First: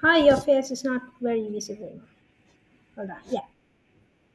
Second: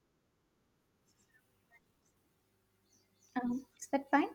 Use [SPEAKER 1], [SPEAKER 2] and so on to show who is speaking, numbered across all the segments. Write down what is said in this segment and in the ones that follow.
[SPEAKER 1] Hi, your face is not very visible. Hold on. Yeah.
[SPEAKER 2] Is that fine?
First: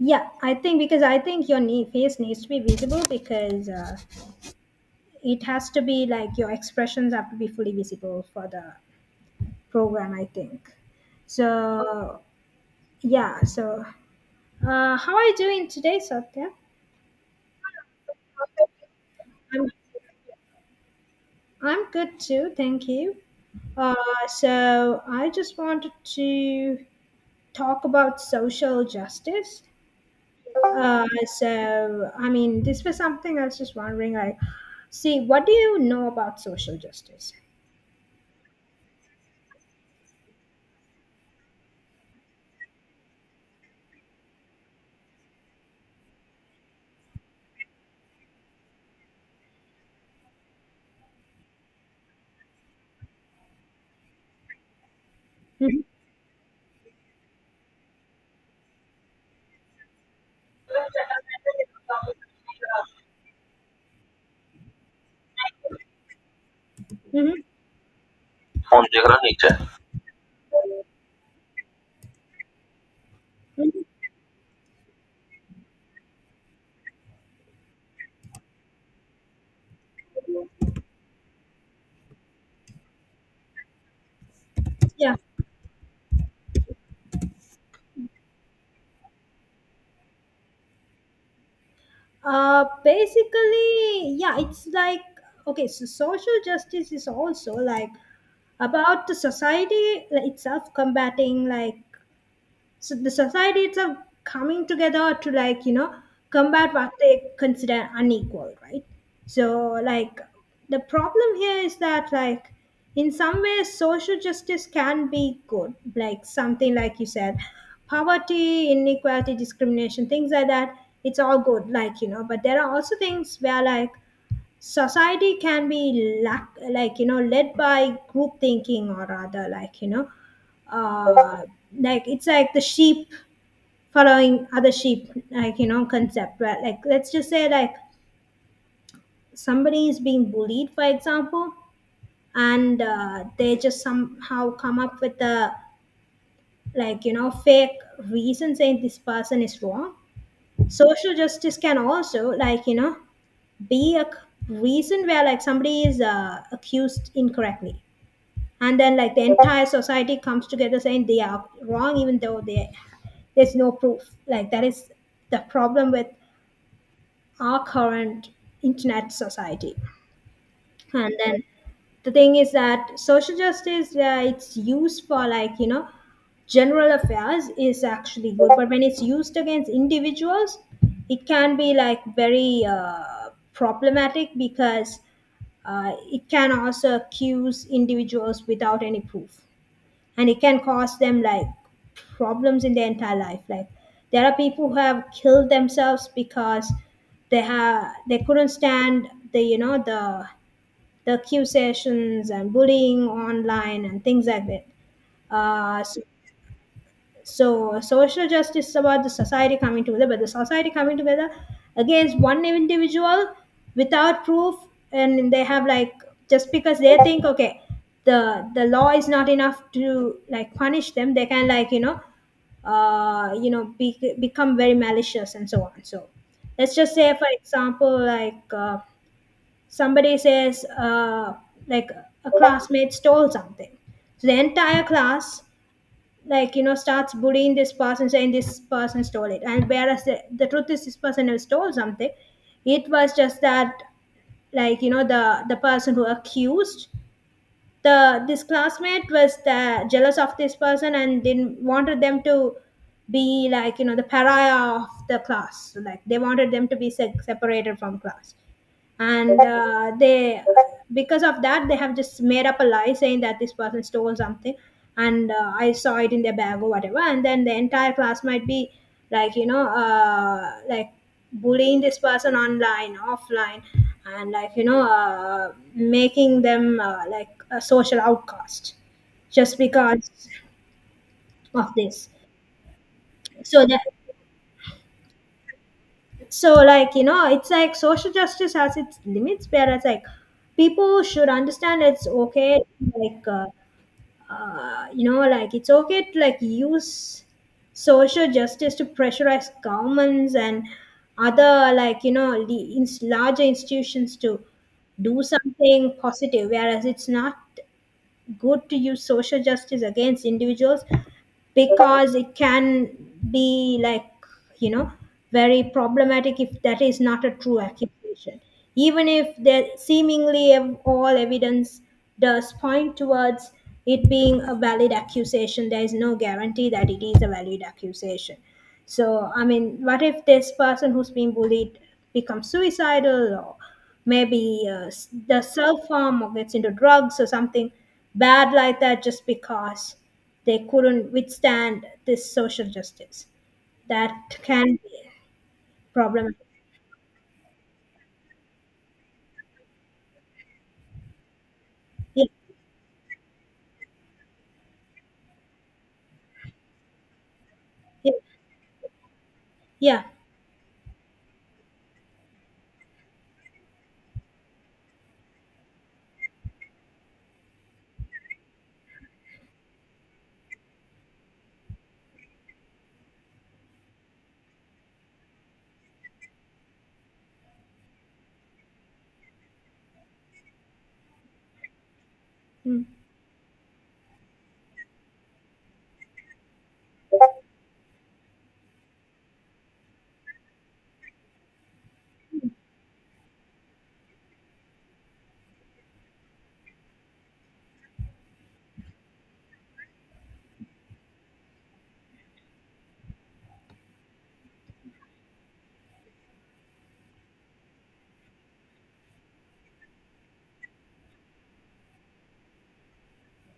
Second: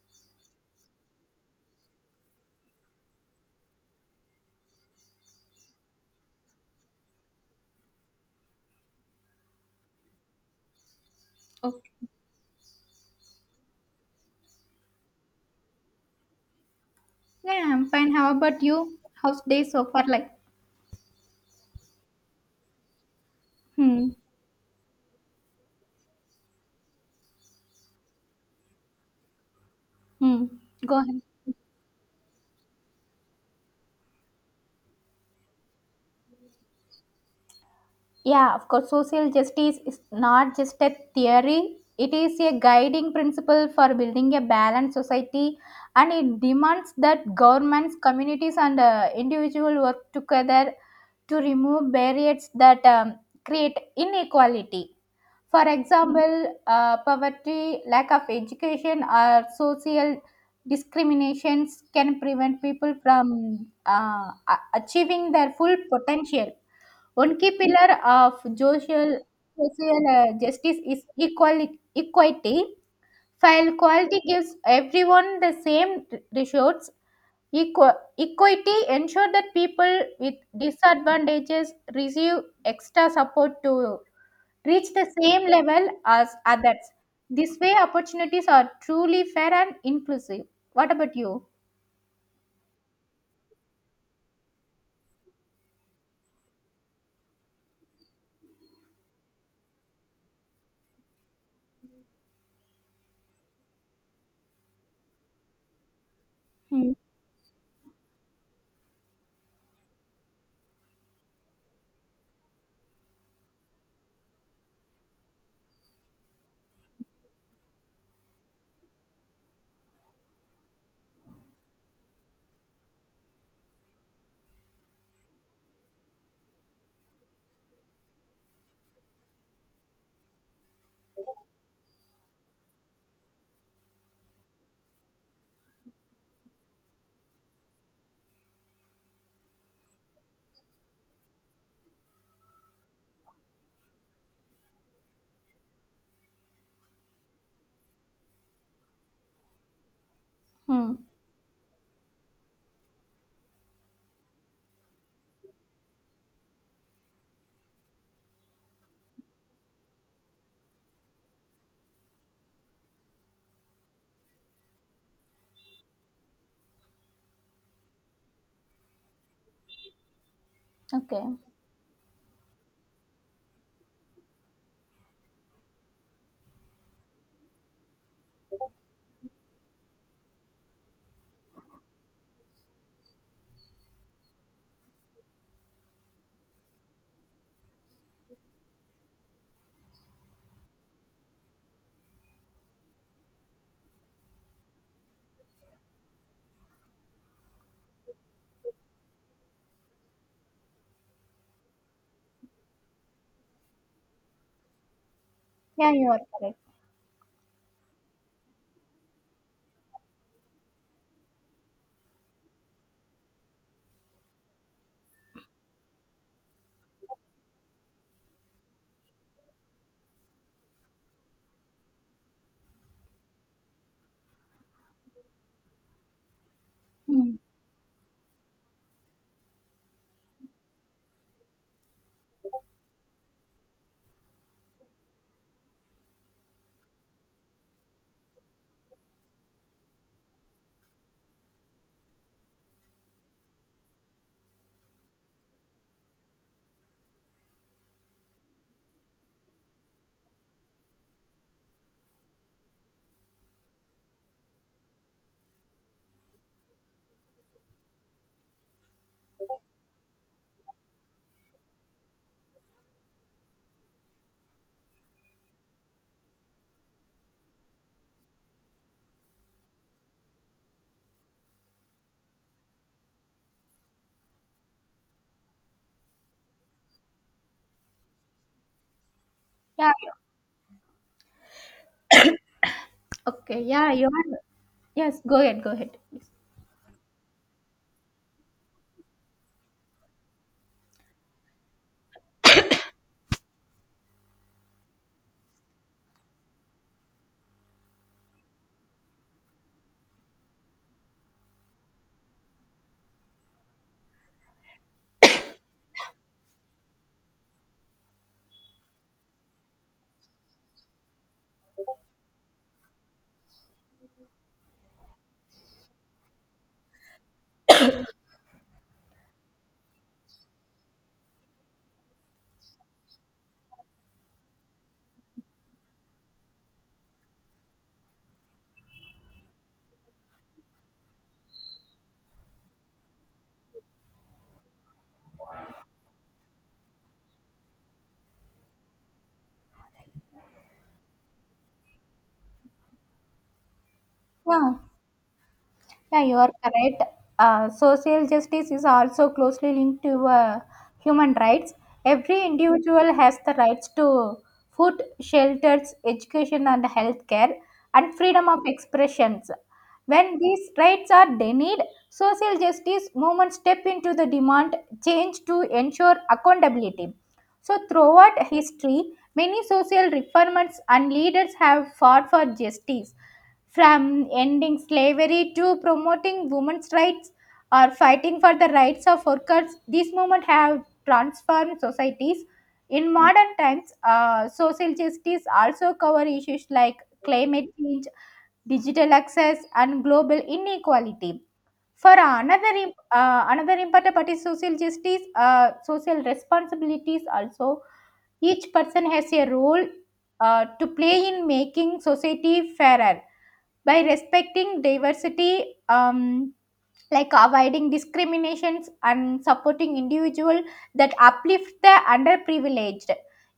[SPEAKER 1] Yeah, I think because I think your knee, face needs to be visible because it has to be like your expressions have to be fully visible for the program, I think.
[SPEAKER 2] Okay.
[SPEAKER 1] So, yeah. So, how are you doing today, Satya?
[SPEAKER 2] Yeah, I'm fine. How about you? How's day
[SPEAKER 1] I'm
[SPEAKER 2] so far?
[SPEAKER 1] I'm good too, thank you. Uh,
[SPEAKER 2] Hmm,
[SPEAKER 1] so I just wanted to talk about social justice.
[SPEAKER 2] hmm. Go ahead.
[SPEAKER 1] I mean, this was something I was just wondering. Like, see, what do you know about social justice?
[SPEAKER 2] Yeah, of course, social justice is not just a theory, it is a guiding principle for building a balanced society, and it demands that governments, communities, and individuals work together to remove barriers that create inequality. For
[SPEAKER 1] Mm-hmm.
[SPEAKER 2] example, poverty, lack of education, or social discriminations can prevent people from achieving their full potential. One key pillar of
[SPEAKER 1] On Jagra
[SPEAKER 2] social,
[SPEAKER 1] Niche.
[SPEAKER 2] social uh, justice is equality, equity. While quality gives everyone the same resources, equity ensure that people with disadvantages receive extra support to reach the
[SPEAKER 1] Yeah.
[SPEAKER 2] same level as others. This way, opportunities are truly fair and inclusive. What about you?
[SPEAKER 1] Basically, yeah, it's like, okay, so social justice is also like about the society itself combating, like so the society itself coming together to, like you know, combat
[SPEAKER 2] Hmm.
[SPEAKER 1] what they consider unequal, right? So like the problem here is that, like in some ways social justice can be good, like something like you said, poverty, inequality, discrimination, things like that. It's all good, like you know, but there are also things where like society can be lack, like you know, led by group thinking, or rather, like you know, uh, like it's like the sheep following other sheep, like you know, concept, right? Like let's just say like somebody is being bullied, for example, and they just somehow come up with a, like you know, fake reason saying this person is wrong.
[SPEAKER 2] Hmm.
[SPEAKER 1] Social justice can also, like you know, be reason where like somebody is accused incorrectly, and then like the entire society comes together saying they are wrong, even though there's no proof. Like that is the problem with our current internet society. And
[SPEAKER 2] Okay.
[SPEAKER 1] then the thing is that social justice, it's used for, like you know, general affairs is actually good, but when it's used against individuals, it can be like very problematic, because it can also accuse individuals without any proof, and it can cause them like problems in their entire life. Like there are people who have killed themselves because they couldn't stand the, you know, the accusations and bullying online and things like that.
[SPEAKER 2] Yeah,
[SPEAKER 1] So
[SPEAKER 2] you are correct.
[SPEAKER 1] so social justice is about the society coming together, but the society coming together against one individual without proof, and they have like, just because they think okay, the law is not enough to like punish them, they can, like you know, become very malicious and so on. So let's just say for
[SPEAKER 2] Hmm.
[SPEAKER 1] example, like somebody says like a classmate stole something, so the entire class, like you know, starts bullying this person saying this person stole it, and whereas the truth is this person never stole something. It was just that, like you know, the person who accused the this classmate was jealous of this person and didn't wanted them to be, like you know, the pariah of the class. So like they wanted them to be separated from class, and they because of that they have just made up a lie saying that this person stole something, and I saw it in their bag or whatever, and then the entire class might be, like you know, like bullying this person online, offline, and, like you know, making them, like a social outcast, just
[SPEAKER 2] Yeah,
[SPEAKER 1] because
[SPEAKER 2] you-
[SPEAKER 1] of this,
[SPEAKER 2] okay,
[SPEAKER 1] so that.
[SPEAKER 2] yeah, you are. Yes. Go ahead. Go ahead, please.
[SPEAKER 1] So like you know, it's like social justice has its limits, whereas like people should understand it's okay, like you know, like it's okay to like use social justice to pressurize governments and other, like you know, the larger institutions to do something positive, whereas it's not good to use social justice against individuals, because it can be, like you know, very problematic if that is not a true accusation. Even if there seemingly all evidence does point towards it being a valid accusation, there is no guarantee that it is a valid accusation. So I mean, what if this person who's being bullied becomes suicidal, or maybe the self harm, or gets into drugs or something bad like that, just because they couldn't withstand this social justice. That
[SPEAKER 2] Yeah.
[SPEAKER 1] can be
[SPEAKER 2] Yeah, you
[SPEAKER 1] problematic.
[SPEAKER 2] are correct. Social justice is also closely linked to human rights.
[SPEAKER 1] Yeah,
[SPEAKER 2] Every individual has the rights to food, shelters, education, and healthcare,
[SPEAKER 1] yeah,
[SPEAKER 2] and freedom of expressions.
[SPEAKER 1] yeah,
[SPEAKER 2] When these rights are denied, social justice movement step into the demand change to ensure accountability. So, throughout history, many social reformers and leaders have fought for justice from ending slavery to promoting women's rights or fighting for the rights of workers, these movements have transformed societies.
[SPEAKER 1] mm,
[SPEAKER 2] In modern times, social justice also cover issues like climate change, digital access, and global inequality. For another important part is social justice, social responsibilities. Also, each person has a role to play in making society fairer by respecting diversity like avoiding discriminations and supporting individual that uplift the underprivileged.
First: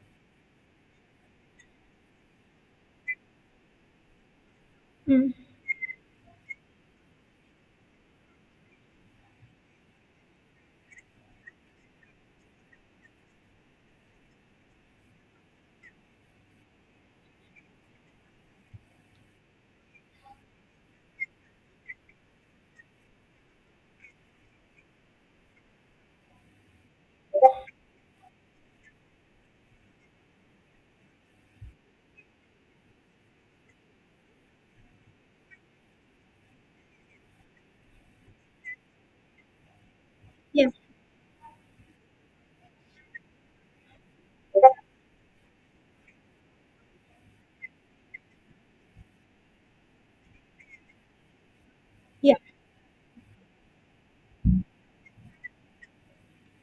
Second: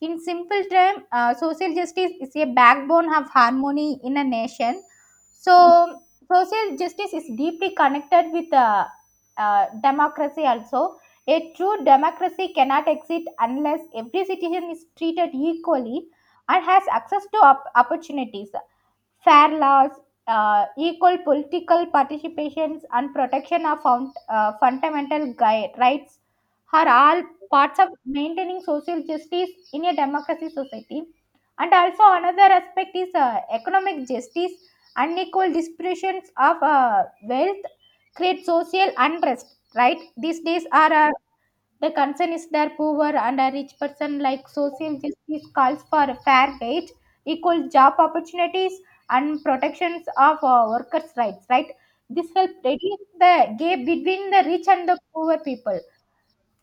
[SPEAKER 2] In simple term social justice is a backbone of harmony in a nation.
[SPEAKER 1] mm,
[SPEAKER 2] So social justice is deeply connected with democracy also. A true democracy cannot exist unless every citizen is treated equally and has access to opportunities. Fair laws, equal political participations, and protection of fundamental rights are all parts of maintaining social justice in a democracy society. And also, another aspect is economic justice. Unequal distributions of wealth create social unrest, right? These days
[SPEAKER 1] yeah,
[SPEAKER 2] are the concern is that poor and a rich person like social justice calls for fair wage, equal job opportunities, and protections of workers' rights. Right? This
[SPEAKER 1] yeah.
[SPEAKER 2] helps reduce the gap between the rich and the poor people.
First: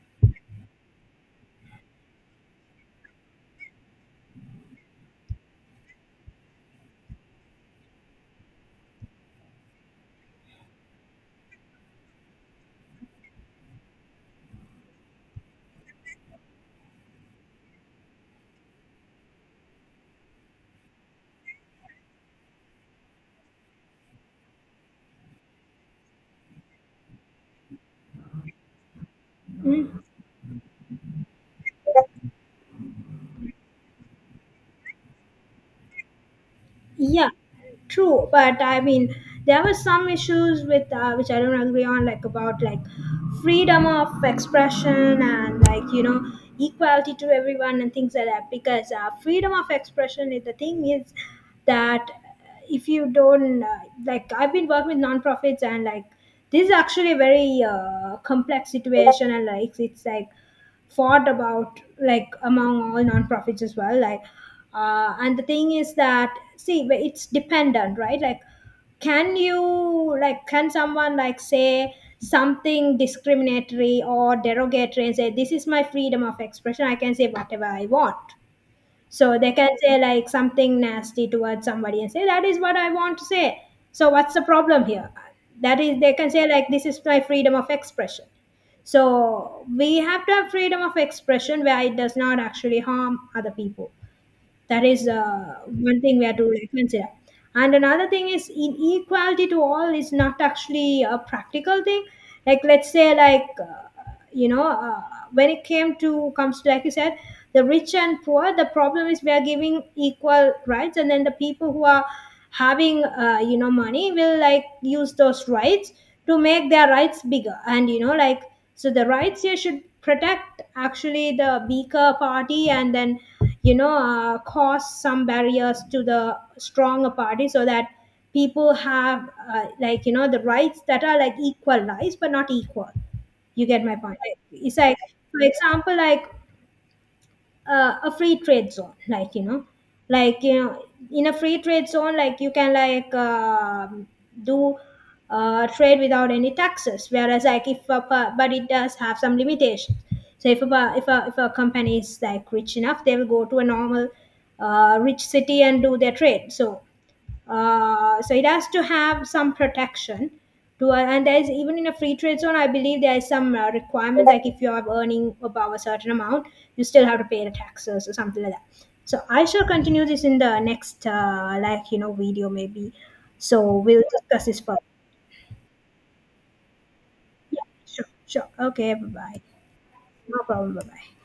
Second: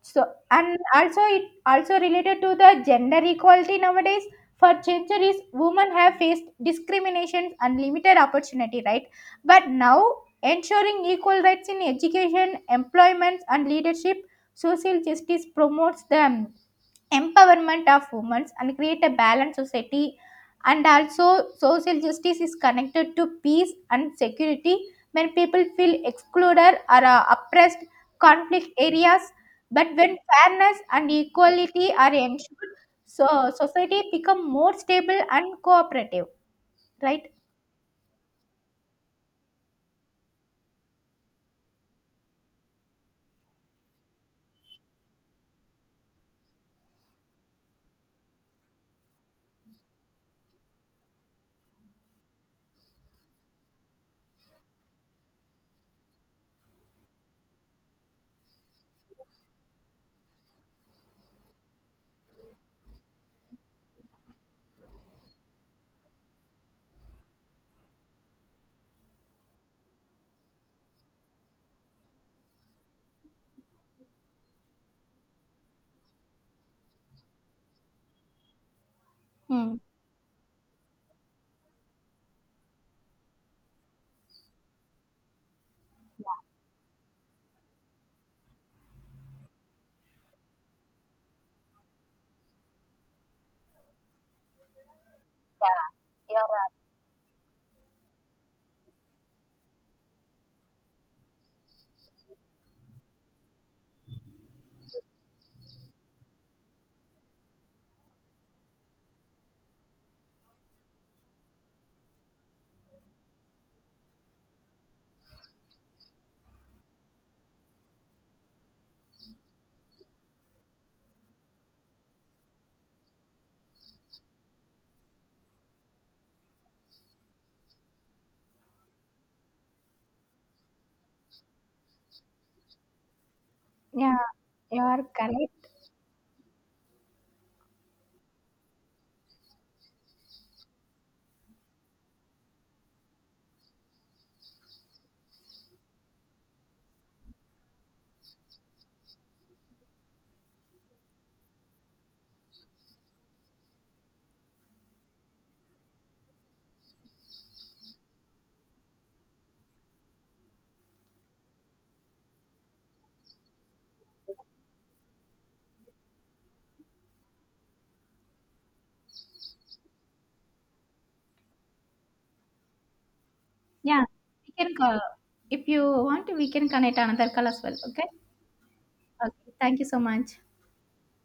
[SPEAKER 2] So and also it also related to the gender equality nowadays. For centuries women have faced discrimination and limited opportunity, right? But now ensuring equal rights in education, employment, and leadership, social justice promotes them empowerment of women and create a balanced society. And also social justice is connected to peace and security. When people feel excluded or oppressed conflict areas, but
[SPEAKER 1] Mm.
[SPEAKER 2] when fairness and equality are ensured, so society become more stable and cooperative, right?
[SPEAKER 1] Yeah, true. But I mean, there were some issues with which I don't agree on, like about like freedom of expression and, like you know, equality to everyone and things like that. Because freedom of expression, is, the thing is that if you don't like, I've been working with nonprofits, and like this is actually a very complex situation, and like it's like fought about like among all nonprofits as well, like and the thing is that, see, but it's dependent, right? Like can you like, can someone like say something discriminatory or derogatory and say this is my freedom of expression, I can say whatever I want. So they can
[SPEAKER 2] Hmm.
[SPEAKER 1] say like something nasty towards somebody and say that is what I want to say. So what's the problem here? That is, they can say like this is my freedom of expression. So we have to have freedom of expression where it does not actually harm other people. That is one thing we have to like consider. And another thing is inequality to all is not actually a practical thing. Like let's say like, you know, when it came to comes to like you said, the rich and poor, the problem is we are giving equal rights, and then the people who are having, you know, money will like use those rights to make their rights bigger, and you know like, so the rights here should protect actually the weaker party, and then, you know, cause some barriers to the stronger party, so that people have, like you know, the rights that are like equal rights but not equal. You get my point.
[SPEAKER 2] Yeah,
[SPEAKER 1] Like, it's
[SPEAKER 2] you
[SPEAKER 1] like,
[SPEAKER 2] are
[SPEAKER 1] for
[SPEAKER 2] correct.
[SPEAKER 1] example, like a free trade zone, like you know, like you know, in a free trade zone like you can like do trade without any taxes, whereas like if but it does have some limitations. So if if a company is like rich enough, they will go to a normal rich city and do their trade. So so it has to have some protection. To, and there's even in a free trade zone, I believe there's some requirements, like if you are earning above a certain amount, you still have to pay the taxes or something like that. So I shall continue this in the next like you know video maybe. So
[SPEAKER 2] Yeah,
[SPEAKER 1] we'll discuss
[SPEAKER 2] we
[SPEAKER 1] this
[SPEAKER 2] can
[SPEAKER 1] further.
[SPEAKER 2] call if you want. We can connect another call as
[SPEAKER 1] Yeah,
[SPEAKER 2] well,
[SPEAKER 1] sure,
[SPEAKER 2] okay?
[SPEAKER 1] sure. Okay, bye bye.
[SPEAKER 2] Okay, thank you so much.
[SPEAKER 1] No problem. Bye bye.